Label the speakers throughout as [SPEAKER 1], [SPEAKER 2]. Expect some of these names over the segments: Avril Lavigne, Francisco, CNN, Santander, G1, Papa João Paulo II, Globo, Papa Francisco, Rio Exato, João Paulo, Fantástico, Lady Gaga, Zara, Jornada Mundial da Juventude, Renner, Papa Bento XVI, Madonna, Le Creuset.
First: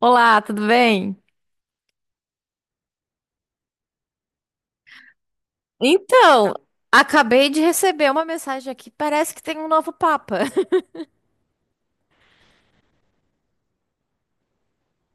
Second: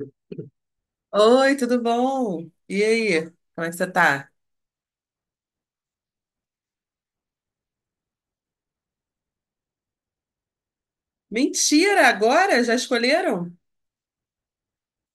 [SPEAKER 1] Olá, tudo bem?
[SPEAKER 2] Oi, tudo bom? E aí, como é que você tá?
[SPEAKER 1] Então, acabei de receber uma mensagem aqui. Parece que tem um novo Papa.
[SPEAKER 2] Mentira, agora? Já escolheram?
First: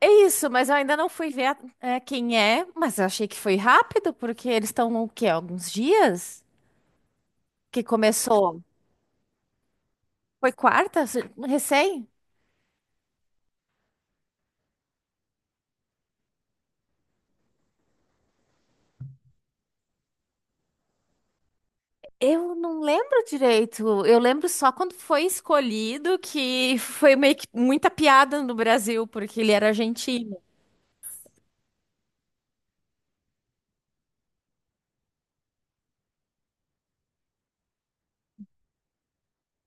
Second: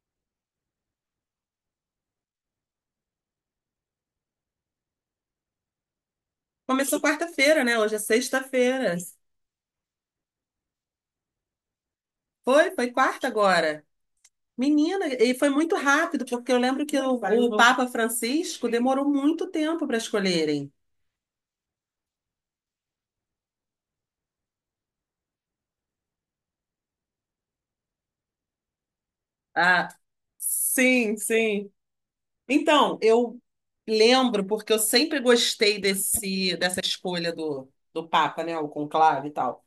[SPEAKER 1] É isso, mas eu ainda não fui ver quem é. Mas eu achei que foi rápido, porque eles estão o quê? Alguns dias
[SPEAKER 2] Começou quarta-feira, né?
[SPEAKER 1] que
[SPEAKER 2] Hoje é
[SPEAKER 1] começou.
[SPEAKER 2] sexta-feira.
[SPEAKER 1] Foi quarta, recém?
[SPEAKER 2] Foi quarta agora. Menina, e foi muito rápido, porque eu lembro que o Papa Francisco demorou muito tempo para escolherem.
[SPEAKER 1] Eu não lembro direito. Eu lembro só quando foi escolhido que foi meio que muita piada no Brasil, porque ele era
[SPEAKER 2] Ah,
[SPEAKER 1] argentino.
[SPEAKER 2] sim, sim. Então, eu lembro, porque eu sempre gostei dessa escolha do Papa, né? O conclave e tal.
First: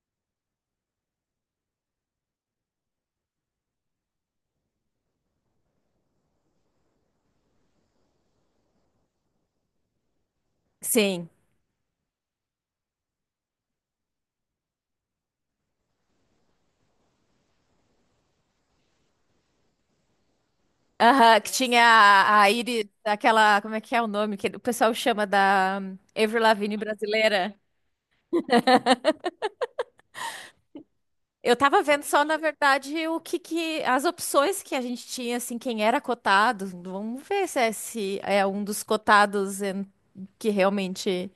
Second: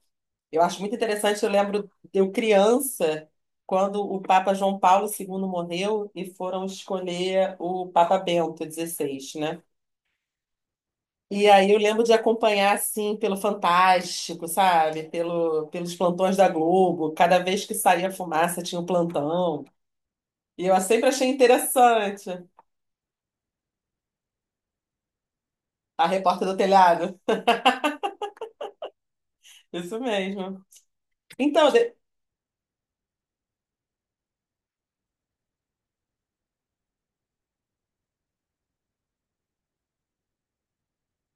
[SPEAKER 2] Eu acho muito interessante, eu lembro de eu criança, quando o Papa João Paulo II morreu e foram escolher o Papa Bento XVI, né?
[SPEAKER 1] Sim.
[SPEAKER 2] E aí eu lembro de acompanhar, assim, pelo Fantástico, sabe? Pelos plantões da Globo. Cada vez que saía fumaça tinha um plantão. E eu sempre achei
[SPEAKER 1] Aham, que tinha
[SPEAKER 2] interessante.
[SPEAKER 1] a Iris, aquela, como é que é o nome que o pessoal chama da
[SPEAKER 2] A
[SPEAKER 1] Avril
[SPEAKER 2] repórter do
[SPEAKER 1] Lavigne
[SPEAKER 2] telhado.
[SPEAKER 1] brasileira.
[SPEAKER 2] Isso mesmo.
[SPEAKER 1] Eu
[SPEAKER 2] Então,
[SPEAKER 1] tava
[SPEAKER 2] de-
[SPEAKER 1] vendo só, na verdade, as opções que a gente tinha, assim, quem era cotado. Vamos ver se é um dos cotados que realmente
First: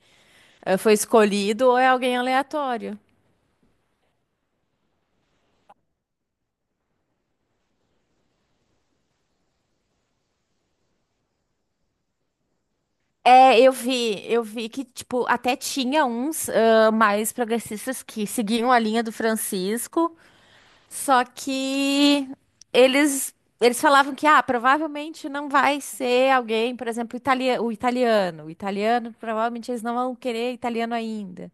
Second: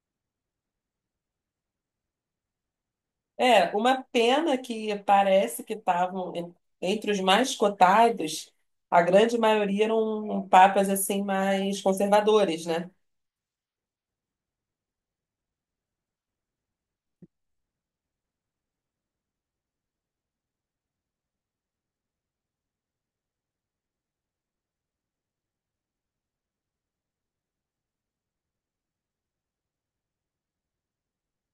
[SPEAKER 1] foi escolhido ou é alguém aleatório.
[SPEAKER 2] É, uma pena que parece que estavam entre os mais cotados, a grande maioria eram papas assim mais conservadores, né?
[SPEAKER 1] É, eu vi que, tipo, até tinha uns mais progressistas que seguiam a linha do Francisco. Só que eles eles falavam que ah, provavelmente não vai ser alguém, por exemplo, o italiano. O italiano, provavelmente eles não vão querer italiano ainda.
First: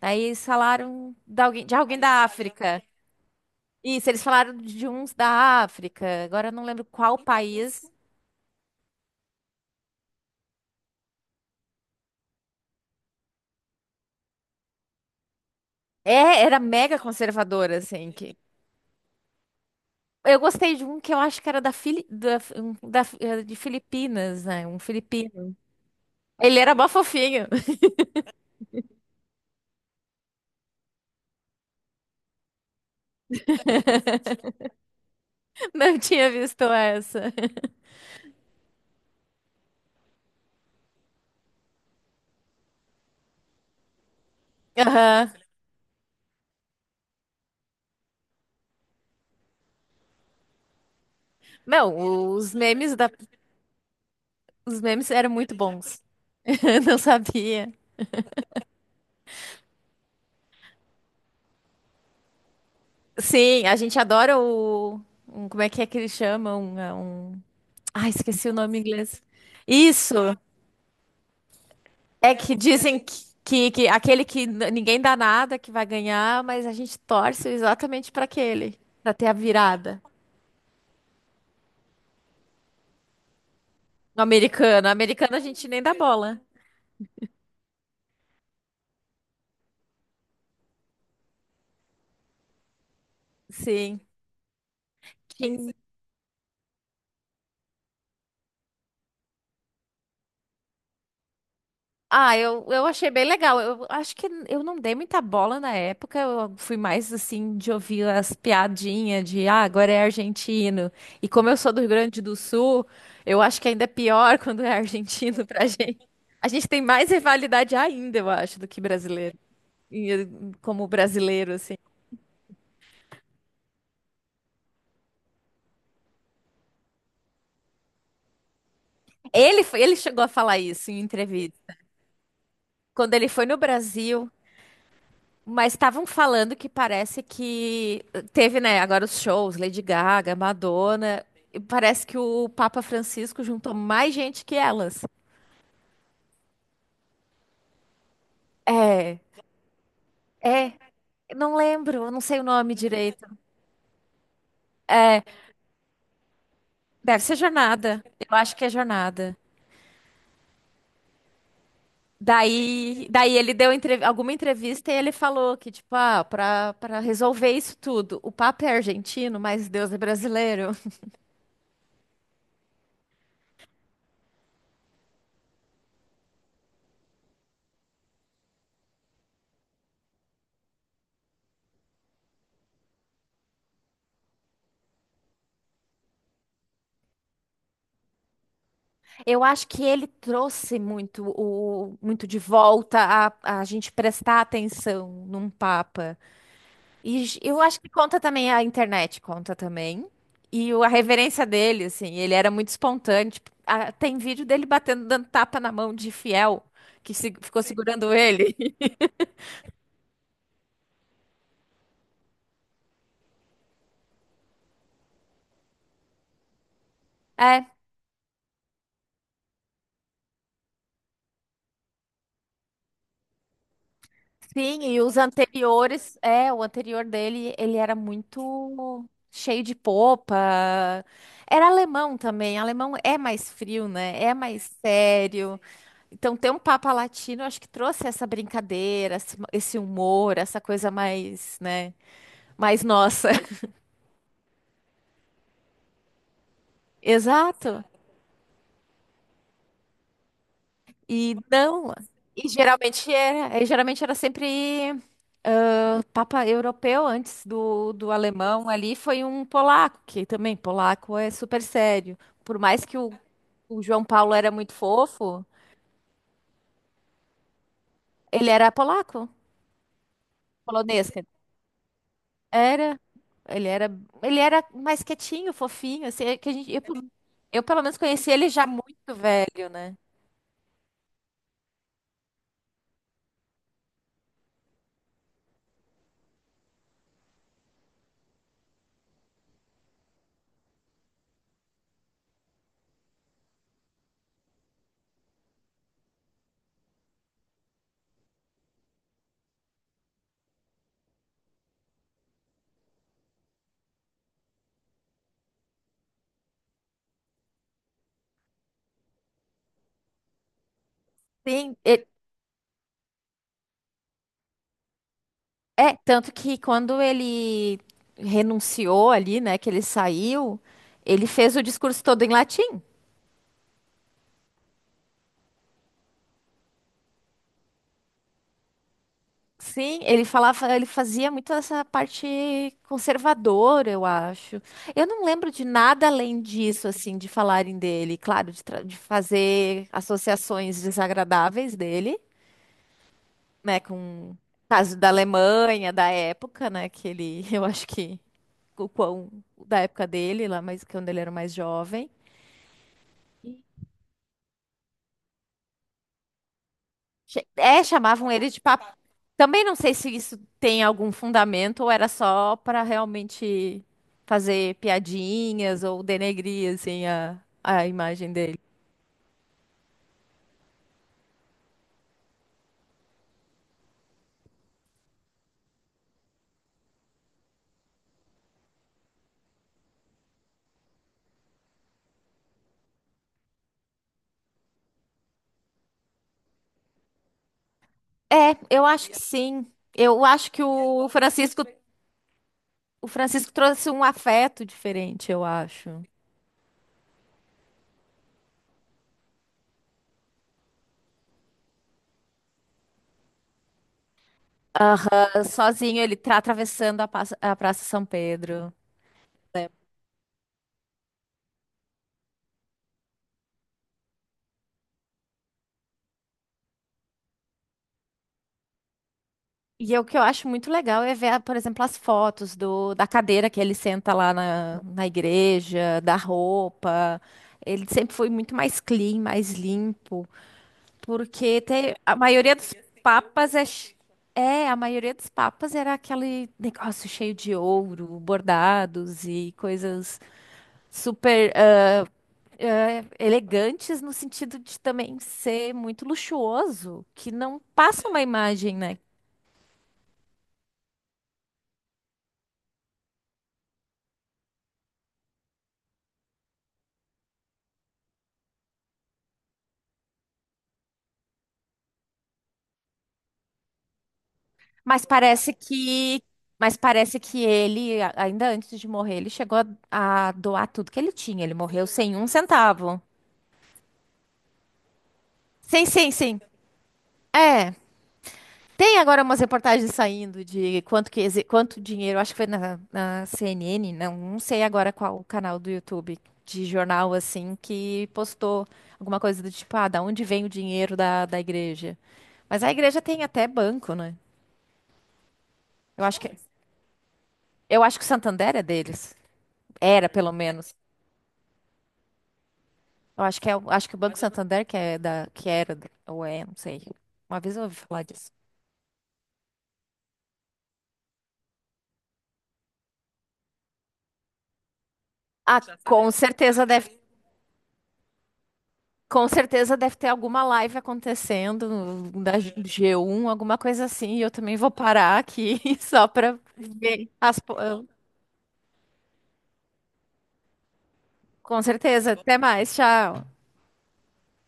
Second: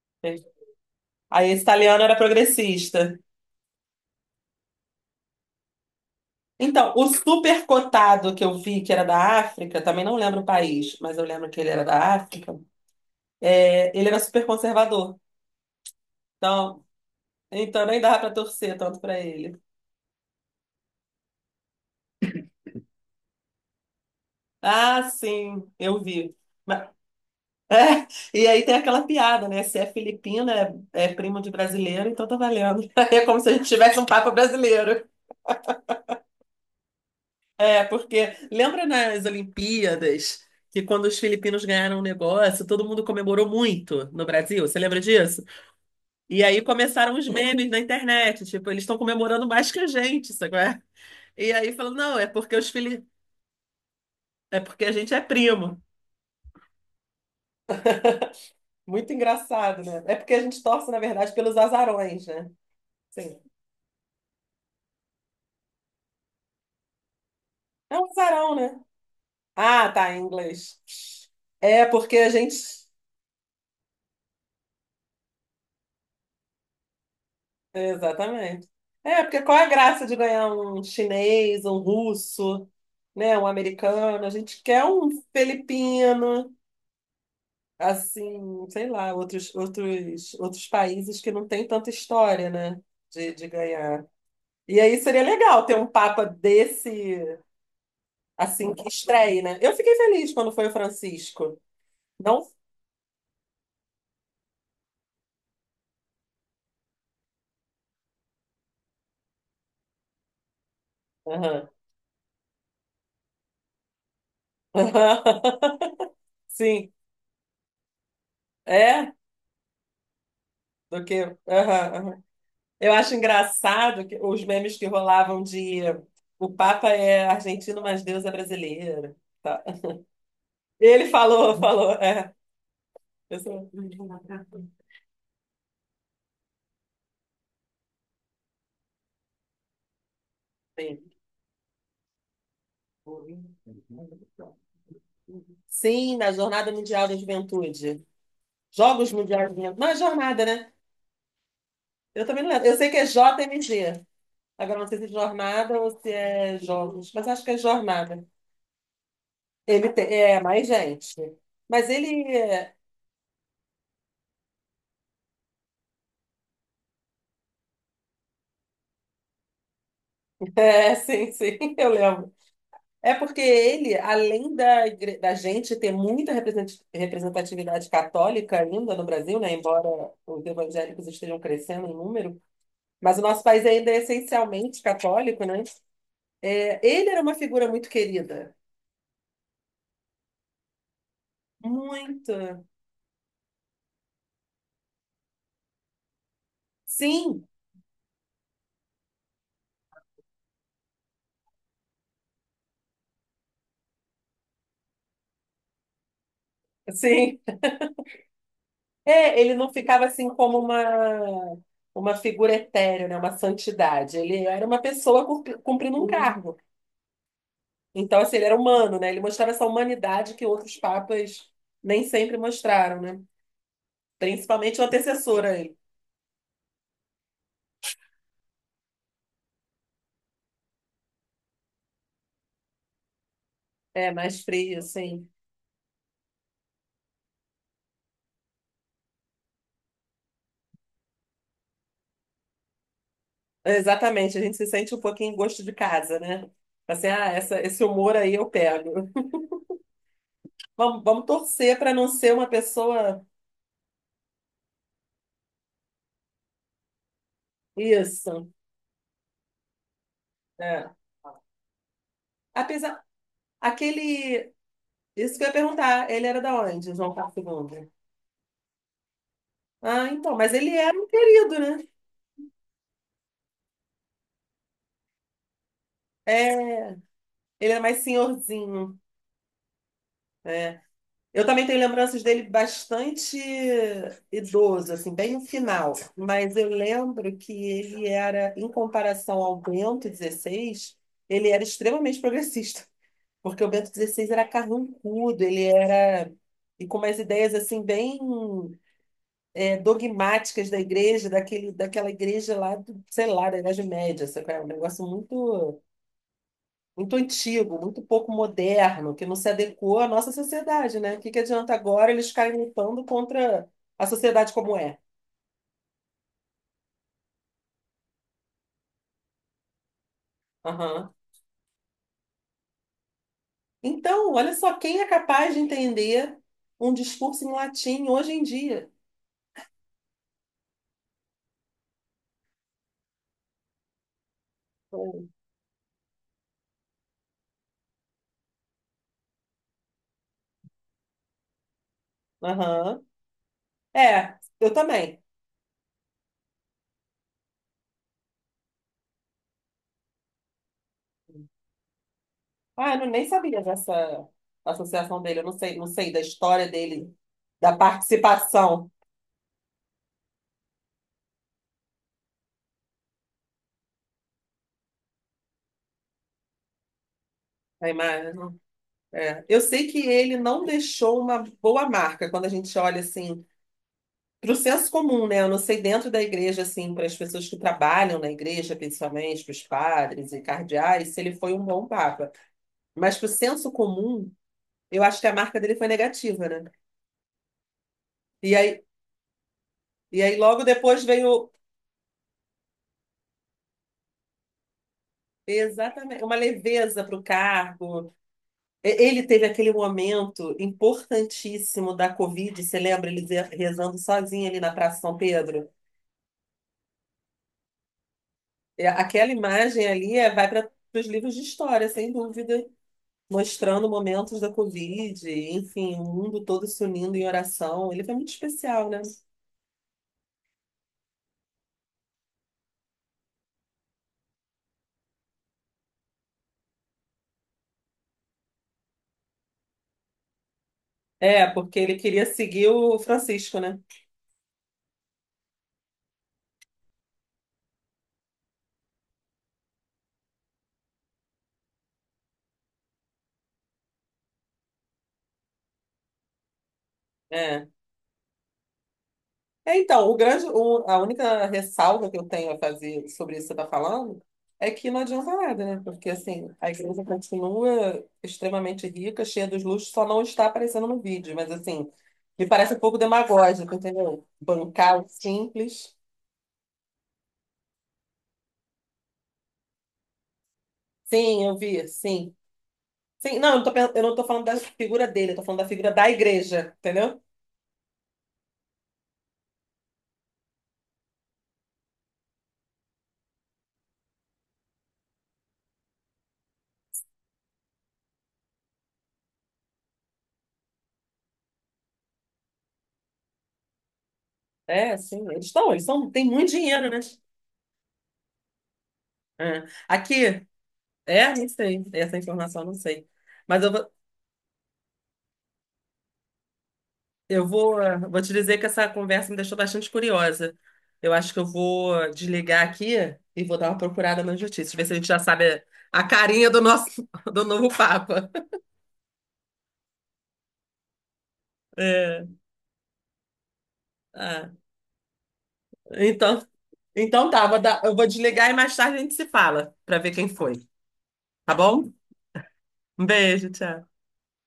[SPEAKER 1] Daí eles falaram
[SPEAKER 2] Aí esse
[SPEAKER 1] de alguém
[SPEAKER 2] italiano era
[SPEAKER 1] da África.
[SPEAKER 2] progressista.
[SPEAKER 1] Isso, eles falaram de uns da África. Agora eu não lembro
[SPEAKER 2] Então, o
[SPEAKER 1] qual
[SPEAKER 2] super
[SPEAKER 1] país.
[SPEAKER 2] cotado que eu vi, que era da África, também não lembro o país, mas eu lembro que ele era da África, é, ele era super conservador.
[SPEAKER 1] É, era
[SPEAKER 2] Então,
[SPEAKER 1] mega conservadora,
[SPEAKER 2] então nem
[SPEAKER 1] assim.
[SPEAKER 2] dava pra
[SPEAKER 1] Que...
[SPEAKER 2] torcer tanto pra ele.
[SPEAKER 1] Eu gostei de um que eu acho que era da, Fili... da... um- da- eh, de Filipinas, né? Um
[SPEAKER 2] Ah,
[SPEAKER 1] filipino.
[SPEAKER 2] sim, eu vi.
[SPEAKER 1] Ele era mó
[SPEAKER 2] Ma-
[SPEAKER 1] fofinho.
[SPEAKER 2] É, e aí tem aquela piada, né? Se é filipino, é primo de brasileiro, então tá valendo. É como se a gente tivesse um papa brasileiro.
[SPEAKER 1] Não tinha visto essa.
[SPEAKER 2] É, porque lembra nas Olimpíadas que quando os filipinos ganharam o negócio, todo mundo comemorou muito no Brasil? Você lembra
[SPEAKER 1] Aham.
[SPEAKER 2] disso? E aí começaram os memes na internet, tipo, eles estão comemorando mais que a gente, sabe? E aí falou,
[SPEAKER 1] Não,
[SPEAKER 2] não, é
[SPEAKER 1] os
[SPEAKER 2] porque os
[SPEAKER 1] memes
[SPEAKER 2] filhos,
[SPEAKER 1] da...
[SPEAKER 2] é
[SPEAKER 1] os
[SPEAKER 2] porque a
[SPEAKER 1] memes
[SPEAKER 2] gente é
[SPEAKER 1] eram muito
[SPEAKER 2] primo.
[SPEAKER 1] bons. Não sabia.
[SPEAKER 2] Muito engraçado, né? É porque a gente torce, na verdade, pelos azarões, né? Sim.
[SPEAKER 1] Sim, a gente adora o. Como é que eles chamam? É um...
[SPEAKER 2] É um
[SPEAKER 1] Ah, esqueci o
[SPEAKER 2] azarão,
[SPEAKER 1] nome
[SPEAKER 2] né?
[SPEAKER 1] em inglês.
[SPEAKER 2] Ah, tá,
[SPEAKER 1] Isso!
[SPEAKER 2] em inglês. É porque a
[SPEAKER 1] É
[SPEAKER 2] gente.
[SPEAKER 1] que dizem que aquele que ninguém dá nada que vai ganhar, mas a gente torce exatamente para
[SPEAKER 2] Exatamente.
[SPEAKER 1] aquele, para
[SPEAKER 2] É,
[SPEAKER 1] ter a
[SPEAKER 2] porque qual é a
[SPEAKER 1] virada.
[SPEAKER 2] graça de ganhar um chinês, um russo, né? Um
[SPEAKER 1] No
[SPEAKER 2] americano? A gente
[SPEAKER 1] americano.
[SPEAKER 2] quer
[SPEAKER 1] No
[SPEAKER 2] um
[SPEAKER 1] americano a gente nem dá bola.
[SPEAKER 2] filipino. Assim, sei lá, outros países que não têm tanta história, né, de
[SPEAKER 1] Sim.
[SPEAKER 2] ganhar. E aí seria legal ter um papa desse, assim, que estreie, né? Eu fiquei feliz quando foi o Francisco.
[SPEAKER 1] Ah,
[SPEAKER 2] Não?
[SPEAKER 1] eu achei bem legal. Eu acho que eu não dei muita bola na época. Eu fui mais assim de ouvir as piadinhas de ah, agora é argentino. E como eu
[SPEAKER 2] Aham.
[SPEAKER 1] sou do Rio Grande do Sul, eu acho que ainda é pior quando é argentino pra gente. A gente tem
[SPEAKER 2] Sim,
[SPEAKER 1] mais rivalidade ainda, eu acho, do que
[SPEAKER 2] é,
[SPEAKER 1] brasileiro. E, eh, Como
[SPEAKER 2] do que.
[SPEAKER 1] brasileiro, assim.
[SPEAKER 2] Aham, aham. Eu acho engraçado que os memes que rolavam de o Papa é argentino, mas Deus é brasileiro.
[SPEAKER 1] Ele,
[SPEAKER 2] Tá.
[SPEAKER 1] ele chegou a falar isso em
[SPEAKER 2] Ele falou,
[SPEAKER 1] entrevista.
[SPEAKER 2] falou, é.
[SPEAKER 1] Quando ele
[SPEAKER 2] Eu
[SPEAKER 1] foi no
[SPEAKER 2] sou-
[SPEAKER 1] Brasil. Mas estavam falando que parece que teve, né, agora os shows, Lady Gaga,
[SPEAKER 2] Sim.
[SPEAKER 1] Madonna, e parece que o Papa Francisco juntou mais gente que elas.
[SPEAKER 2] Sim, na Jornada Mundial da Juventude. Jogos
[SPEAKER 1] É,
[SPEAKER 2] Mundiais da Juventude. Não, é jornada, né?
[SPEAKER 1] é, não lembro, eu não
[SPEAKER 2] Eu
[SPEAKER 1] sei
[SPEAKER 2] também
[SPEAKER 1] o
[SPEAKER 2] não lembro.
[SPEAKER 1] nome
[SPEAKER 2] Eu sei que é
[SPEAKER 1] direito.
[SPEAKER 2] JMG. Agora não sei se é jornada ou se é jogos,
[SPEAKER 1] Deve
[SPEAKER 2] mas
[SPEAKER 1] ser
[SPEAKER 2] acho que é
[SPEAKER 1] Jornada.
[SPEAKER 2] jornada.
[SPEAKER 1] Eu acho que é Jornada.
[SPEAKER 2] Ele tem, é mais gente. Mas ele é,
[SPEAKER 1] Daí ele deu alguma entrevista e ele falou que, tipo, ah, para resolver isso tudo, o Papa é argentino, mas Deus é brasileiro.
[SPEAKER 2] é, sim, sim, eu lembro. É porque ele, além da gente ter muita representatividade católica ainda no Brasil, né? Embora os evangélicos estejam crescendo em número, mas o nosso país ainda é essencialmente católico, né? É, ele era uma figura muito querida.
[SPEAKER 1] Eu acho que ele trouxe muito o muito de
[SPEAKER 2] Muito.
[SPEAKER 1] volta a gente prestar atenção num papa. E j-
[SPEAKER 2] Sim,
[SPEAKER 1] eu acho que conta também a internet, conta também. A reverência dele, assim, ele era muito espontâneo. Tipo, ah, tem vídeo dele batendo, dando tapa na mão de fiel que
[SPEAKER 2] sim.
[SPEAKER 1] ficou segurando ele.
[SPEAKER 2] É, ele não ficava assim como uma figura etérea, né? Uma santidade. Ele era uma pessoa cumprindo um cargo. Então, assim, ele era humano, né? Ele mostrava essa humanidade que outros papas nem sempre mostraram, né? Principalmente
[SPEAKER 1] Sim,
[SPEAKER 2] o
[SPEAKER 1] e os
[SPEAKER 2] antecessor a ele.
[SPEAKER 1] anteriores, é, o anterior dele, ele era muito cheio de popa. Era alemão também. Alemão é mais frio,
[SPEAKER 2] É,
[SPEAKER 1] né? É
[SPEAKER 2] mais
[SPEAKER 1] mais
[SPEAKER 2] frio, assim.
[SPEAKER 1] sério. Então, ter um Papa Latino, acho que trouxe essa brincadeira, esse humor, essa coisa mais, né? Mais nossa.
[SPEAKER 2] Exatamente, a gente se sente um pouquinho em gosto de casa, né? Assim, ah, esse
[SPEAKER 1] Exato.
[SPEAKER 2] humor aí eu pego. Vamos
[SPEAKER 1] E
[SPEAKER 2] torcer
[SPEAKER 1] não.
[SPEAKER 2] para não ser uma
[SPEAKER 1] E geralmente
[SPEAKER 2] pessoa.
[SPEAKER 1] era, e geralmente era sempre Papa europeu antes do
[SPEAKER 2] Isso.
[SPEAKER 1] alemão ali foi um polaco, que também
[SPEAKER 2] É.
[SPEAKER 1] polaco é super sério. Por mais
[SPEAKER 2] Apesar.
[SPEAKER 1] o João Paulo era
[SPEAKER 2] Aquele.
[SPEAKER 1] muito
[SPEAKER 2] Isso que
[SPEAKER 1] fofo,
[SPEAKER 2] eu ia perguntar. Ele era da onde, João Paulo II?
[SPEAKER 1] ele era polaco,
[SPEAKER 2] Ah, então. Mas ele era um
[SPEAKER 1] polonês. Quer dizer.
[SPEAKER 2] querido, né?
[SPEAKER 1] Era, ele era, ele era mais quietinho, fofinho, assim, é que a gente,
[SPEAKER 2] É,
[SPEAKER 1] eu
[SPEAKER 2] ele era
[SPEAKER 1] pelo
[SPEAKER 2] mais
[SPEAKER 1] menos conheci ele já
[SPEAKER 2] senhorzinho.
[SPEAKER 1] muito velho, né?
[SPEAKER 2] Eu também tenho lembranças dele bastante idoso, assim, bem no final. Mas eu lembro que ele era, em comparação ao Bento XVI, ele era extremamente progressista. Porque o Bento XVI era carrancudo, ele era. E com umas ideias assim bem dogmáticas da igreja, daquela igreja lá, do, sei lá, da Idade Média, sabe? Qual é? Um negócio muito, muito antigo, muito pouco moderno, que não se adequou à nossa sociedade, né? O que que adianta
[SPEAKER 1] Sim, e-
[SPEAKER 2] agora eles ficarem lutando contra a sociedade como é?
[SPEAKER 1] É, tanto que quando ele renunciou ali, né, que ele saiu,
[SPEAKER 2] Aham.
[SPEAKER 1] ele fez o discurso todo em latim.
[SPEAKER 2] Então, olha só, quem é capaz de entender um discurso em latim hoje em dia?
[SPEAKER 1] Sim, ele fazia muito essa parte conservadora, eu acho. Eu não lembro de nada além disso, assim, de falarem dele, claro, de fazer associações desagradáveis dele,
[SPEAKER 2] Aham.
[SPEAKER 1] né, com
[SPEAKER 2] É,
[SPEAKER 1] o
[SPEAKER 2] eu
[SPEAKER 1] caso da
[SPEAKER 2] também.
[SPEAKER 1] Alemanha, da época, né, que ele, eu acho que o quão da época dele, lá, mas quando ele era mais jovem.
[SPEAKER 2] Ah, eu não- nem sabia dessa associação dele. Eu não sei da história dele, da
[SPEAKER 1] É, chamavam ele de.
[SPEAKER 2] participação,
[SPEAKER 1] Também não sei se isso tem algum fundamento ou era só para realmente fazer piadinhas ou denegrir assim a
[SPEAKER 2] da
[SPEAKER 1] imagem
[SPEAKER 2] imagem.
[SPEAKER 1] dele.
[SPEAKER 2] É. Eu sei que ele não deixou uma boa marca quando a gente olha assim para o senso comum, né? Eu não sei dentro da igreja assim para as pessoas que trabalham na igreja, principalmente para os padres e cardeais, se ele foi um bom papa. Mas para o senso comum, eu acho que a marca dele foi negativa, né? E
[SPEAKER 1] É,
[SPEAKER 2] aí,
[SPEAKER 1] eu acho que sim.
[SPEAKER 2] e
[SPEAKER 1] Eu
[SPEAKER 2] aí
[SPEAKER 1] acho que
[SPEAKER 2] logo depois veio
[SPEAKER 1] O Francisco trouxe um afeto diferente, eu acho.
[SPEAKER 2] exatamente uma leveza para o cargo. Ele teve aquele momento importantíssimo da Covid, você lembra? Rezando sozinho ali na Praça São
[SPEAKER 1] Aham,
[SPEAKER 2] Pedro.
[SPEAKER 1] sozinho ele tá atravessando a Praça São Pedro.
[SPEAKER 2] É aquela imagem ali vai para os livros de história, sem dúvida, mostrando momentos da Covid, enfim, o mundo todo se unindo em oração. Ele foi muito especial, né?
[SPEAKER 1] E é o que eu acho muito legal é ver, por exemplo, as fotos da cadeira que ele senta na igreja, da roupa. Ele sempre foi muito mais clean, mais limpo,
[SPEAKER 2] É,
[SPEAKER 1] porque
[SPEAKER 2] porque
[SPEAKER 1] tem,
[SPEAKER 2] ele
[SPEAKER 1] a
[SPEAKER 2] queria
[SPEAKER 1] maioria
[SPEAKER 2] seguir
[SPEAKER 1] dos
[SPEAKER 2] o
[SPEAKER 1] papas
[SPEAKER 2] Francisco,
[SPEAKER 1] é,
[SPEAKER 2] né?
[SPEAKER 1] ch- é, a maioria dos papas era aquele negócio cheio de ouro, bordados e coisas super elegantes no sentido de também ser muito luxuoso, que não
[SPEAKER 2] É.
[SPEAKER 1] passa uma imagem, né?
[SPEAKER 2] É, então, a única ressalva que eu tenho a fazer sobre isso que você está falando é que não adianta nada, né? Porque, assim, a igreja continua extremamente rica, cheia dos luxos, só não está aparecendo no vídeo. Mas, assim, me parece um pouco demagógico, entendeu? Bancar
[SPEAKER 1] Mas
[SPEAKER 2] o
[SPEAKER 1] parece
[SPEAKER 2] simples.
[SPEAKER 1] que, mas parece que ele, ainda antes de morrer, ele chegou a doar tudo que ele tinha.
[SPEAKER 2] Sim,
[SPEAKER 1] Ele
[SPEAKER 2] eu
[SPEAKER 1] morreu
[SPEAKER 2] vi,
[SPEAKER 1] sem um
[SPEAKER 2] sim.
[SPEAKER 1] centavo.
[SPEAKER 2] Sim, não, eu não tô falando da figura dele, eu tô falando da
[SPEAKER 1] Sim,
[SPEAKER 2] figura da
[SPEAKER 1] sim, sim.
[SPEAKER 2] igreja, entendeu?
[SPEAKER 1] É. Tem agora umas reportagens saindo de quanto dinheiro, acho que foi na CNN, não, não sei agora qual o canal do YouTube de jornal assim que postou alguma coisa do tipo, ah, da onde vem o dinheiro da igreja? Mas a igreja tem até banco, né?
[SPEAKER 2] É, sim, eles
[SPEAKER 1] Eu
[SPEAKER 2] são,
[SPEAKER 1] acho
[SPEAKER 2] têm
[SPEAKER 1] que
[SPEAKER 2] muito dinheiro, né?
[SPEAKER 1] eu acho que o Santander é deles.
[SPEAKER 2] É.
[SPEAKER 1] Era,
[SPEAKER 2] Aqui,
[SPEAKER 1] pelo menos.
[SPEAKER 2] não sei, essa informação eu não sei.
[SPEAKER 1] Eu acho que é,
[SPEAKER 2] Mas eu,
[SPEAKER 1] acho que o Banco Santander que é que era, ou é, não sei. Uma
[SPEAKER 2] Eu
[SPEAKER 1] vez eu ouvi
[SPEAKER 2] vou, eh,
[SPEAKER 1] falar
[SPEAKER 2] vou
[SPEAKER 1] disso.
[SPEAKER 2] te dizer que essa conversa me deixou bastante curiosa. Eu acho que eu vou desligar aqui e vou dar uma procurada nas notícias, ver se a gente já
[SPEAKER 1] Ah,
[SPEAKER 2] sabe a
[SPEAKER 1] com
[SPEAKER 2] carinha do
[SPEAKER 1] certeza deve,
[SPEAKER 2] nosso do novo Papa.
[SPEAKER 1] com certeza deve ter alguma live acontecendo
[SPEAKER 2] É,
[SPEAKER 1] da G1, alguma coisa assim, e eu
[SPEAKER 2] ah,
[SPEAKER 1] também vou parar aqui só para
[SPEAKER 2] então,
[SPEAKER 1] ver
[SPEAKER 2] então tá, eu vou desligar e mais tarde a gente se fala para ver quem foi, tá
[SPEAKER 1] com
[SPEAKER 2] bom?
[SPEAKER 1] certeza. Até mais,
[SPEAKER 2] Um
[SPEAKER 1] tchau.
[SPEAKER 2] beijo, tchau.